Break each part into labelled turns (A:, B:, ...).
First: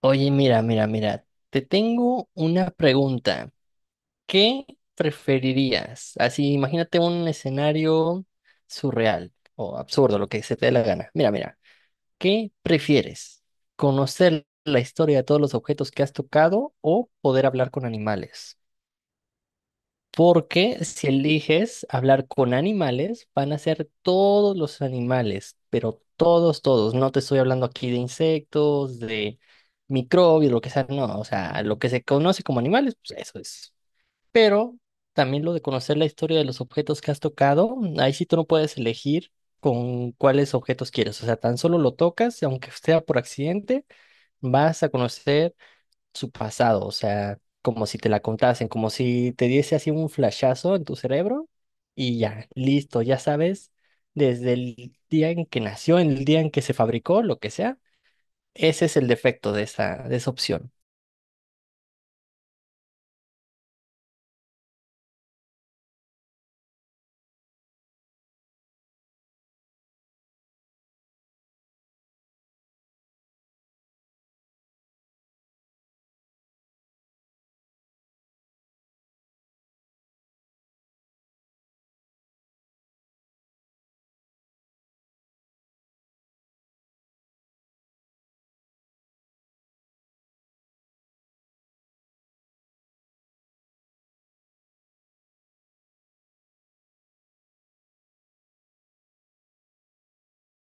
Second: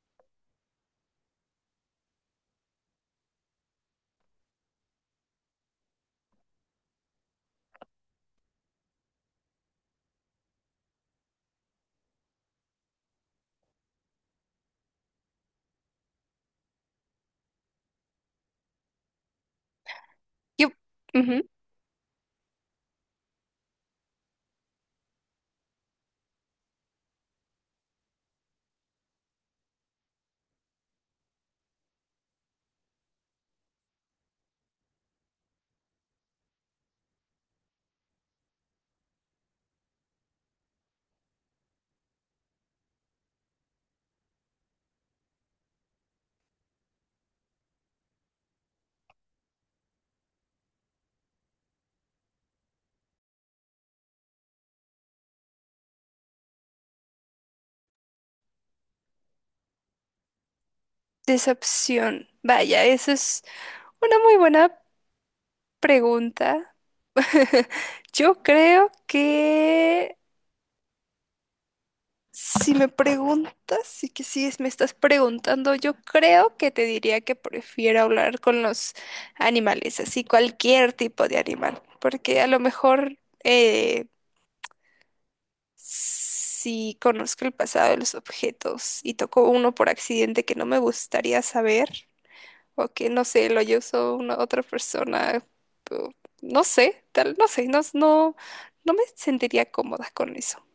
A: Oye, mira, mira, mira, te tengo una pregunta. ¿Qué preferirías? Así, imagínate un escenario surreal o absurdo, lo que se te dé la gana. Mira, mira, ¿qué prefieres? ¿Conocer la historia de todos los objetos que has tocado o poder hablar con animales?
B: Yo,
A: Porque si
B: ujú,
A: eliges hablar con animales, van a ser todos los animales, pero todos, todos. No te estoy hablando aquí de insectos, de microbios, lo que sea, no. O sea, lo que se conoce como animales, pues eso es. Pero también lo de conocer la historia de los objetos que has tocado, ahí sí tú no puedes elegir con cuáles objetos quieres. O sea, tan solo lo tocas y aunque sea por accidente, vas a conocer su pasado, o sea, como si te la contasen, como si te diese así un flashazo en tu cerebro y ya, listo, ya sabes, desde el día en que nació, el día en que se fabricó, lo que sea, ese es el defecto de esa opción.
B: decepción. Vaya, esa es una muy buena pregunta. Yo creo que si me preguntas, sí que sí es- me estás preguntando, yo creo que te diría que prefiero hablar con los animales, así cualquier tipo de animal, porque a lo mejor eh, si conozco el pasado de los objetos y toco uno por accidente que no me gustaría saber, o que no sé, lo usó una otra persona, o no sé, tal, no sé, no me sentiría cómoda con eso.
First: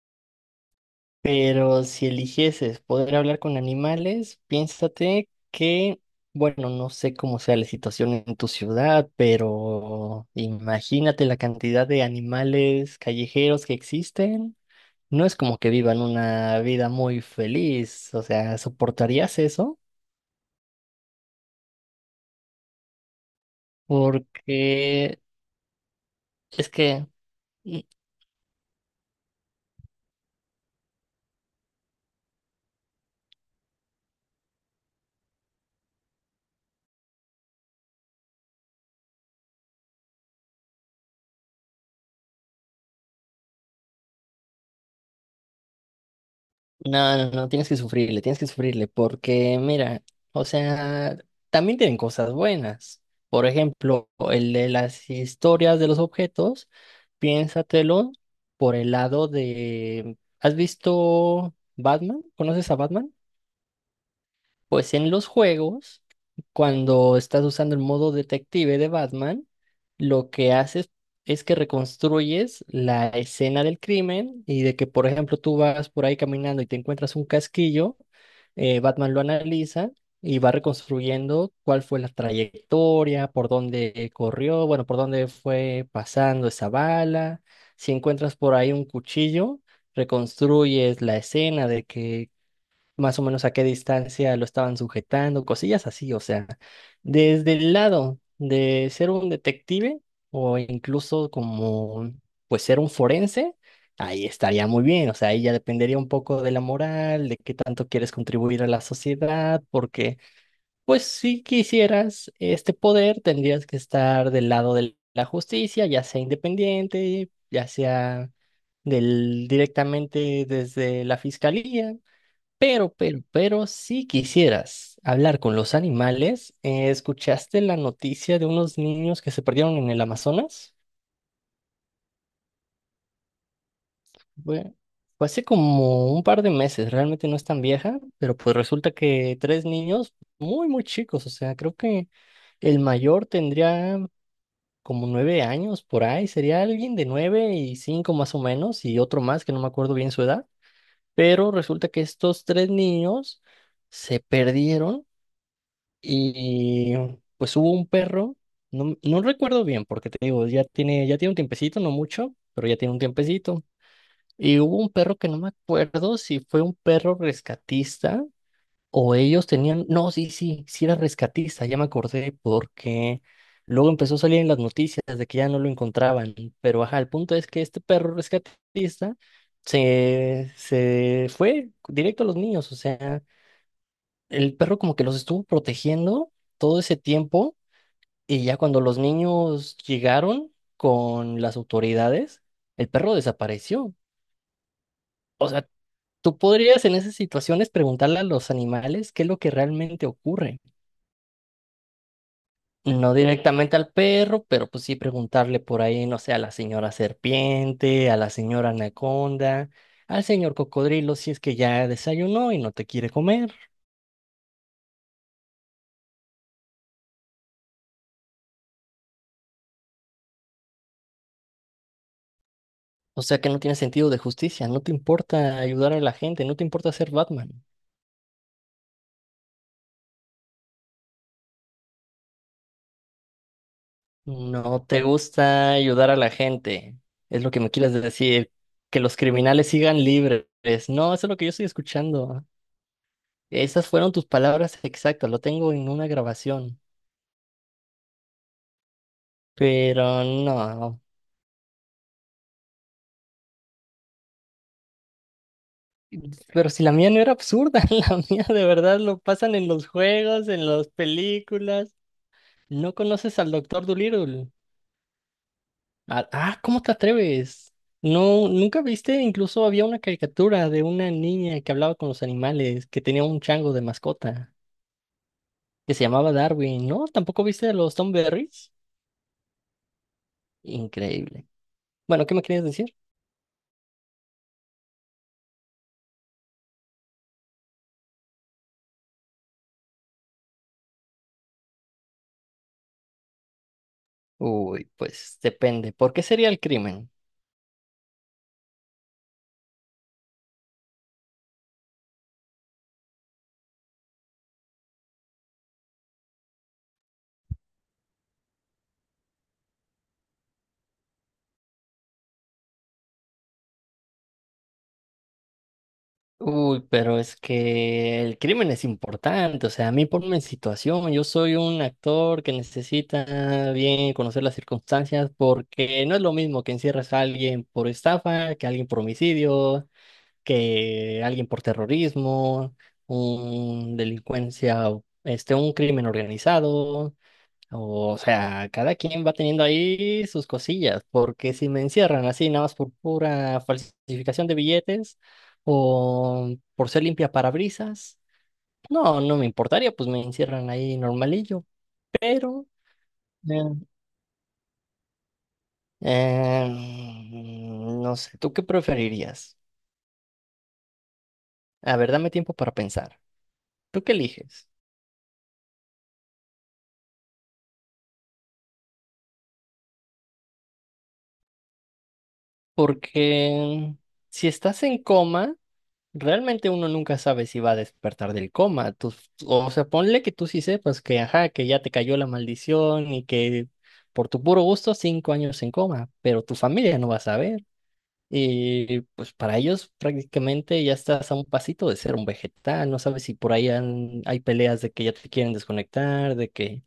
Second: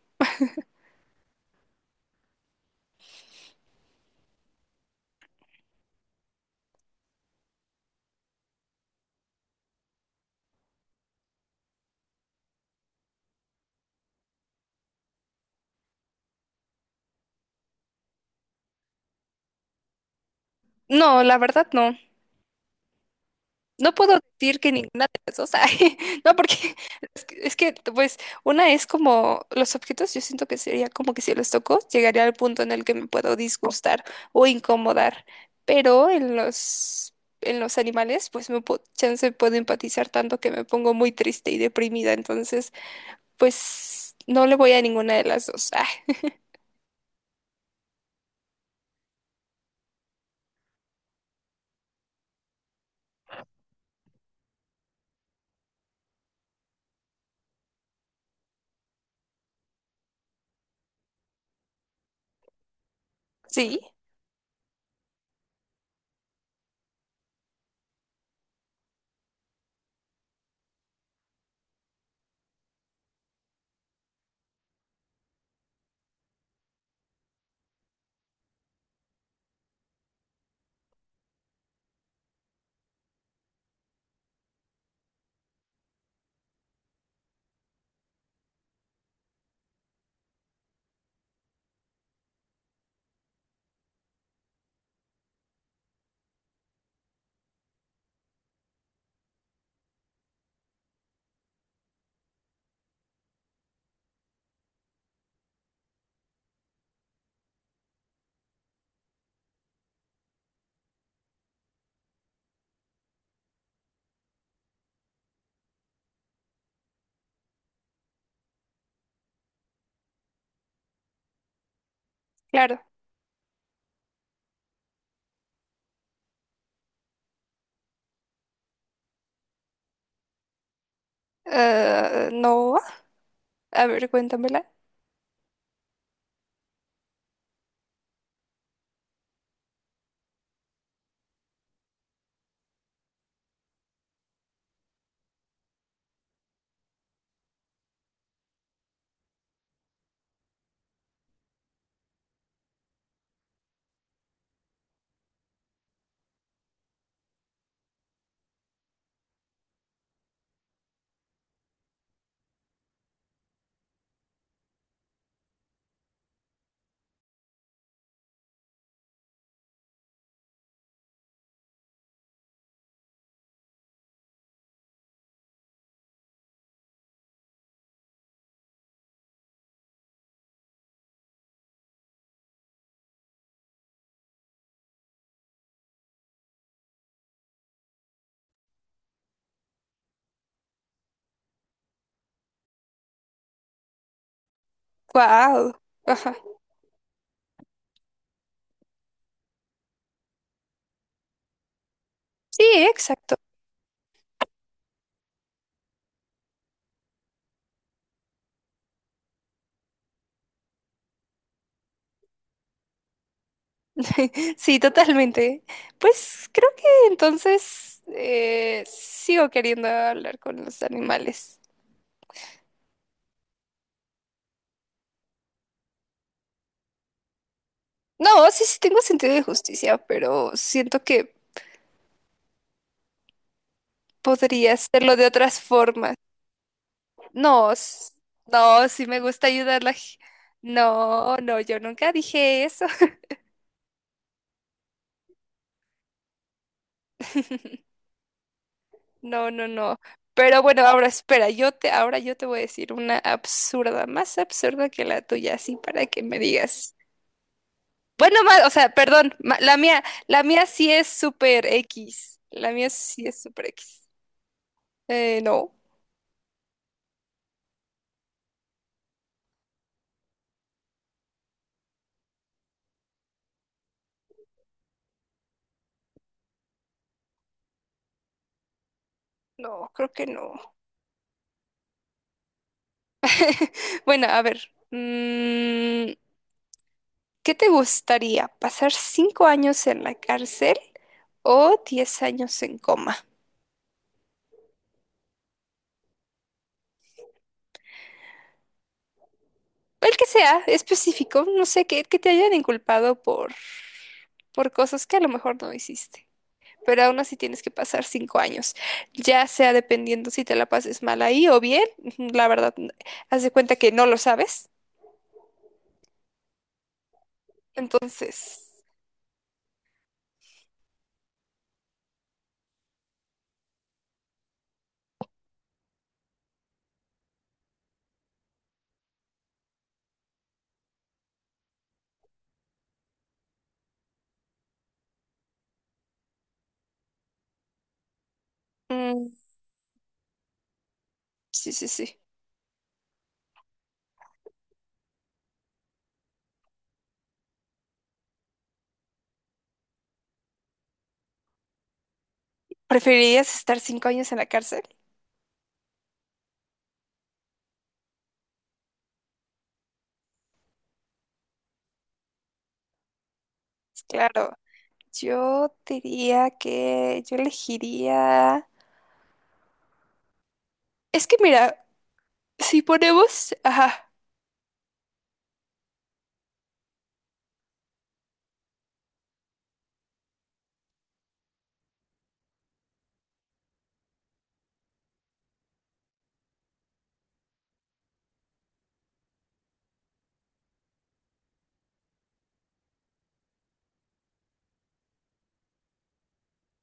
A: Pero si eligieses poder hablar con animales, piénsate que, bueno, no sé cómo sea la situación en tu ciudad, pero imagínate la cantidad de animales callejeros que existen. No es como que vivan una vida muy feliz, o sea, ¿soportarías eso?
B: No, la verdad no. No puedo decir que ninguna
A: Porque
B: de las dos. Ay, no, porque
A: es que
B: es que
A: mm,
B: pues, una es como los objetos, yo siento que sería como que si los toco, llegaría al punto en el que me puedo disgustar o incomodar. Pero en los animales, pues, me puedo, chance puedo empatizar tanto que me pongo muy triste y deprimida. Entonces, pues no le voy a ninguna de las dos. Ah.
A: no, no, no, tienes que sufrirle, porque mira, o sea, también tienen cosas buenas. Por ejemplo, el de las historias de los objetos, piénsatelo por el lado de, ¿has visto Batman? ¿Conoces a Batman?
B: Sí,
A: Pues en los juegos, cuando estás usando el modo detective de Batman, lo que haces es que reconstruyes la escena del crimen y de que, por ejemplo, tú vas por ahí caminando y te encuentras un casquillo, Batman lo analiza y va reconstruyendo cuál fue la trayectoria, por dónde corrió, bueno, por dónde fue pasando esa bala. Si encuentras por ahí un cuchillo, reconstruyes la escena de que más o menos a qué distancia lo estaban sujetando, cosillas así, o sea, desde el lado de ser un detective o incluso como, pues ser un forense, ahí estaría muy bien, o sea, ahí ya dependería un poco de la moral, de qué tanto quieres contribuir a la sociedad, porque, pues si quisieras este poder, tendrías que estar del lado de la justicia, ya sea independiente, ya sea... del directamente desde la fiscalía,
B: claro.
A: pero, si quisieras hablar con los animales, ¿escuchaste la noticia de unos niños que se perdieron en el Amazonas?
B: Ah, no, a ver, cuéntamela.
A: Fue, fue hace como un par de meses, realmente no es tan vieja, pero pues resulta que tres niños muy, muy chicos, o sea, creo que el mayor tendría como 9 años por ahí, sería alguien de 9 y 5 más o menos, y otro más que no me acuerdo bien su edad, pero resulta que estos tres niños se perdieron. Y pues hubo un perro, no, no recuerdo bien, porque te digo, ya tiene un tiempecito, no mucho, pero ya tiene un tiempecito. Y hubo un perro que no me acuerdo si fue un perro rescatista o ellos tenían, no, sí, sí, sí era rescatista, ya me acordé, porque luego empezó a salir en las noticias de que ya no lo encontraban. Pero ajá, el punto es que este perro rescatista se fue directo a los niños, o sea el perro como que los estuvo protegiendo todo ese tiempo y ya cuando los niños llegaron con las autoridades, el perro desapareció. O sea,
B: Wow.
A: tú
B: Ajá.
A: podrías en esas situaciones preguntarle a los animales qué es lo que realmente ocurre.
B: Sí,
A: No
B: exacto.
A: directamente al perro, pero pues sí preguntarle por ahí, no sé, a la señora serpiente, a la señora anaconda, al señor cocodrilo si es que ya desayunó y no te quiere comer.
B: Sí, totalmente. Pues creo que entonces sigo queriendo hablar con los animales.
A: O sea que no tiene sentido de justicia, no te importa ayudar a la gente, no te importa ser Batman,
B: No, sí, sí tengo sentido de justicia, pero siento que podría
A: no te
B: hacerlo de otras
A: gusta ayudar a
B: formas.
A: la gente, es lo que me
B: No,
A: quieres
B: s-
A: decir,
B: no,
A: que
B: sí
A: los
B: me gusta
A: criminales
B: ayudar a la...
A: sigan
B: g-
A: libres. No, eso es lo
B: No,
A: que yo
B: no,
A: estoy
B: yo nunca
A: escuchando.
B: dije eso.
A: Esas fueron tus palabras exactas, lo tengo en una grabación,
B: No, no, no.
A: pero
B: Pero bueno,
A: no.
B: ahora espera, ahora yo te voy a decir una absurda, más absurda que la tuya, así para que me
A: Pero si la
B: digas.
A: mía no era absurda, la mía
B: Bueno,
A: de verdad lo pasan en los
B: la
A: juegos, en
B: mía
A: las
B: sí es super
A: películas.
B: X. La
A: No
B: mía sí
A: conoces
B: es
A: al
B: super
A: Doctor
B: X.
A: Dolittle.
B: No,
A: Ah, ah, ¿cómo te atreves? No, nunca viste, incluso había una caricatura de una niña que hablaba con los animales, que tenía un chango de mascota, que se llamaba Darwin, ¿no? ¿Tampoco viste los Tom Berries?
B: no, creo que no.
A: Increíble. Bueno, ¿qué me querías decir?
B: Bueno, a ver. ¿Qué te gustaría? ¿Pasar 5 años en la cárcel o 10 años en coma?
A: Uy, pues depende. ¿Por qué sería el crimen?
B: El que sea específico, no sé, que te hayan inculpado por cosas que a lo mejor no hiciste. Pero aún así tienes que pasar 5 años, ya sea dependiendo si te la pases mal ahí o bien, la verdad, haz de cuenta que no lo sabes.
A: Uy, pero es que el crimen
B: Entonces,
A: es importante, o sea, a mí ponme en situación, yo soy un actor que necesita bien conocer las circunstancias porque no es lo mismo que encierres a alguien por estafa, que a alguien por homicidio, que a alguien por terrorismo, un delincuencia, este, un crimen organizado. O sea, cada quien va
B: mm,
A: teniendo ahí sus cosillas, porque si
B: sí,
A: me
B: sí,
A: encierran
B: sí.
A: así nada más por pura falsificación de billetes o por ser limpia parabrisas, no, no me importaría, pues me encierran ahí normalillo, pero eh,
B: ¿Preferirías estar 5 años en la cárcel?
A: no sé, ¿tú qué preferirías? A ver, dame tiempo para pensar. ¿Tú
B: Pues
A: qué
B: claro,
A: eliges?
B: yo diría que yo elegiría... Es que mira, si ponemos...
A: Porque
B: Ajá,
A: si estás en coma, realmente uno nunca sabe si va a despertar del coma. O sea, ponle que tú sí sepas que, ajá, que ya te cayó la maldición y que por tu puro gusto 5 años en coma, pero tu familia no va a saber. Y pues para ellos prácticamente ya estás a un pasito de ser un vegetal. No sabes si por ahí hay peleas de que ya te quieren desconectar, de que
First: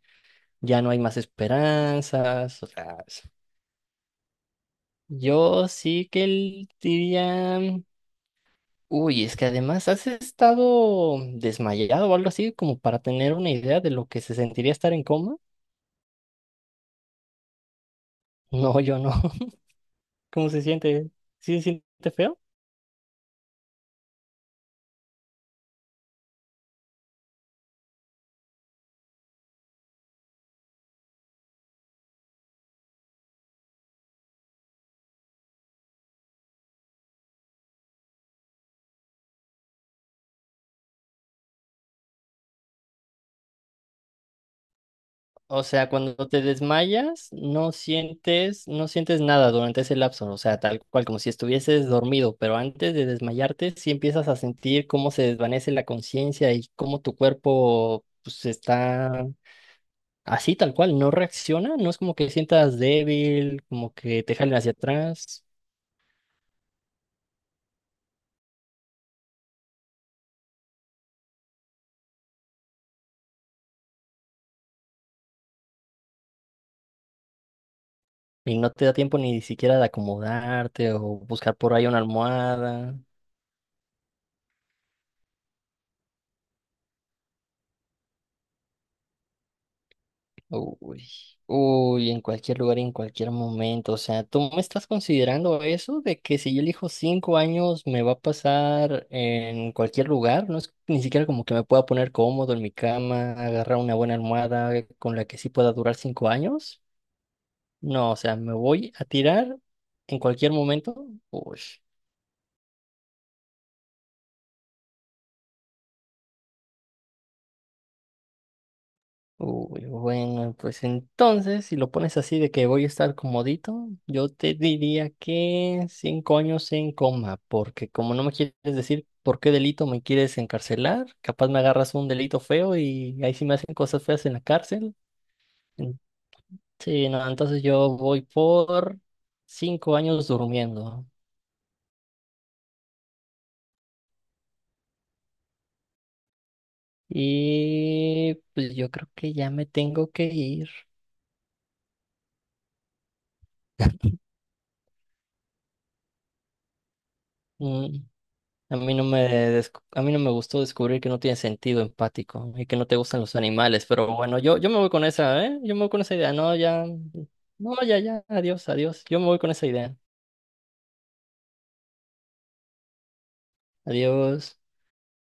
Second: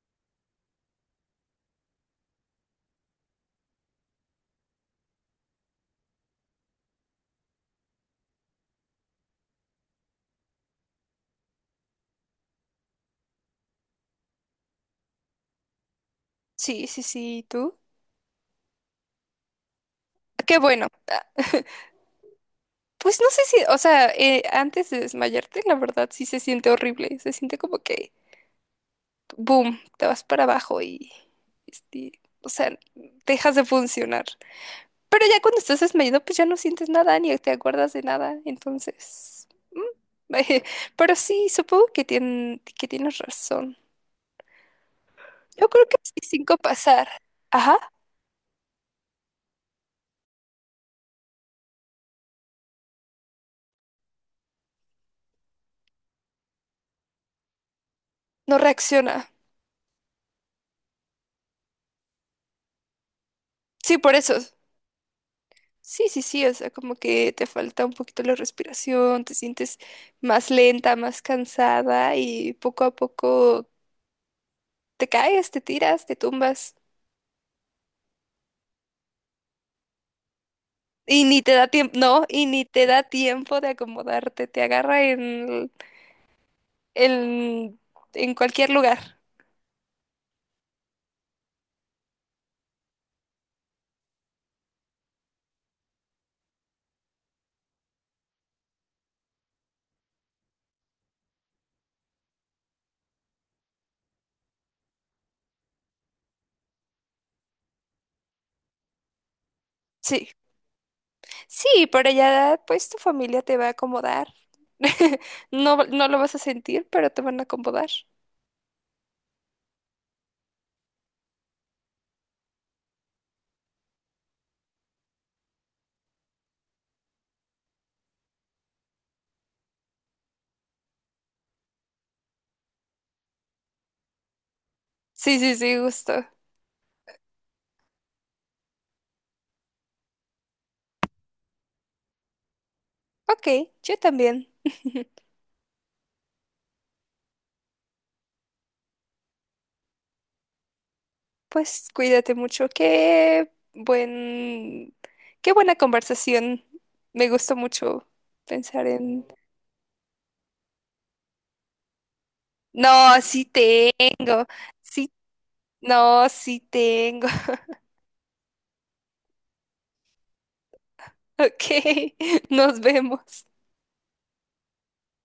A: ya no hay más esperanzas. O sea, yo sí que diría. Uy, es que además has estado desmayado o algo así, como para tener una idea de lo que se sentiría estar en coma.
B: sí, sí, sí, ¿y tú?
A: No, yo no. ¿Cómo
B: Qué
A: se
B: bueno.
A: siente? ¿Sí se siente feo?
B: Pues no sé si, o sea, antes de desmayarte, la verdad sí se siente horrible. Se siente como que, boom, te vas para abajo y, este, o sea, dejas de funcionar. Pero ya cuando estás desmayado, pues ya no sientes nada ni te acuerdas de nada. Entonces, mm, pero sí, supongo que, que tienes razón.
A: O
B: Yo creo
A: sea,
B: que sí,
A: cuando te
B: cinco pasar.
A: desmayas, no
B: Ajá,
A: sientes, no sientes nada durante ese lapso. O sea, tal cual como si estuvieses dormido, pero antes de desmayarte, sí empiezas a sentir cómo se desvanece la conciencia y cómo tu cuerpo, pues,
B: no
A: está.
B: reacciona.
A: Así tal cual, no reacciona, no es como que sientas débil, como
B: Sí, por
A: que
B: eso.
A: te jalen hacia atrás.
B: Sí, sí, sí, o sea, como que te falta un poquito la respiración, te sientes más lenta, más cansada y poco a poco te caes, te tiras, te tumbas
A: Y no te da tiempo ni siquiera de acomodarte o
B: y ni te
A: buscar
B: da
A: por ahí una
B: tiempo, no, y ni te
A: almohada.
B: da tiempo de acomodarte, te agarra en, en cualquier lugar.
A: Uy, uy, en cualquier lugar y en cualquier momento. O sea, ¿tú me estás considerando eso de que si yo elijo 5 años me va a pasar en cualquier lugar? No es ni siquiera como que me pueda poner cómodo en mi cama, agarrar una buena almohada con la que sí pueda durar 5 años. No, o sea, me voy a tirar en
B: Sí,
A: cualquier momento. Uy.
B: sí, pero ya pues tu familia te va a acomodar. No, no lo vas a sentir, pero te van a acomodar.
A: Uy, bueno, pues entonces, si lo pones así de que voy a estar comodito, yo te diría que 5 años en coma, porque como no me quieres decir por qué delito me quieres encarcelar, capaz me agarras un delito feo y ahí sí me hacen cosas feas en la cárcel.
B: Sí, sí, sí,
A: En-
B: gusto.
A: Sí, no, entonces yo voy por 5 años durmiendo.
B: Ok, yo también.
A: Y pues yo creo que ya me tengo que ir.
B: Pues cuídate mucho. Qué buen, qué buena conversación. Me gustó
A: Mm.
B: mucho
A: A
B: pensar
A: mí no
B: en...
A: me, a mí no me gustó descubrir que no tiene sentido empático y que no
B: No,
A: te gustan los
B: sí
A: animales, pero bueno,
B: tengo.
A: yo me voy con
B: Sí,
A: esa, ¿eh? Yo me voy con esa
B: no,
A: idea. No,
B: sí
A: ya,
B: tengo.
A: no, ya, ya, adiós, adiós. Yo me voy con esa idea.
B: Ok, nos vemos.
A: Adiós.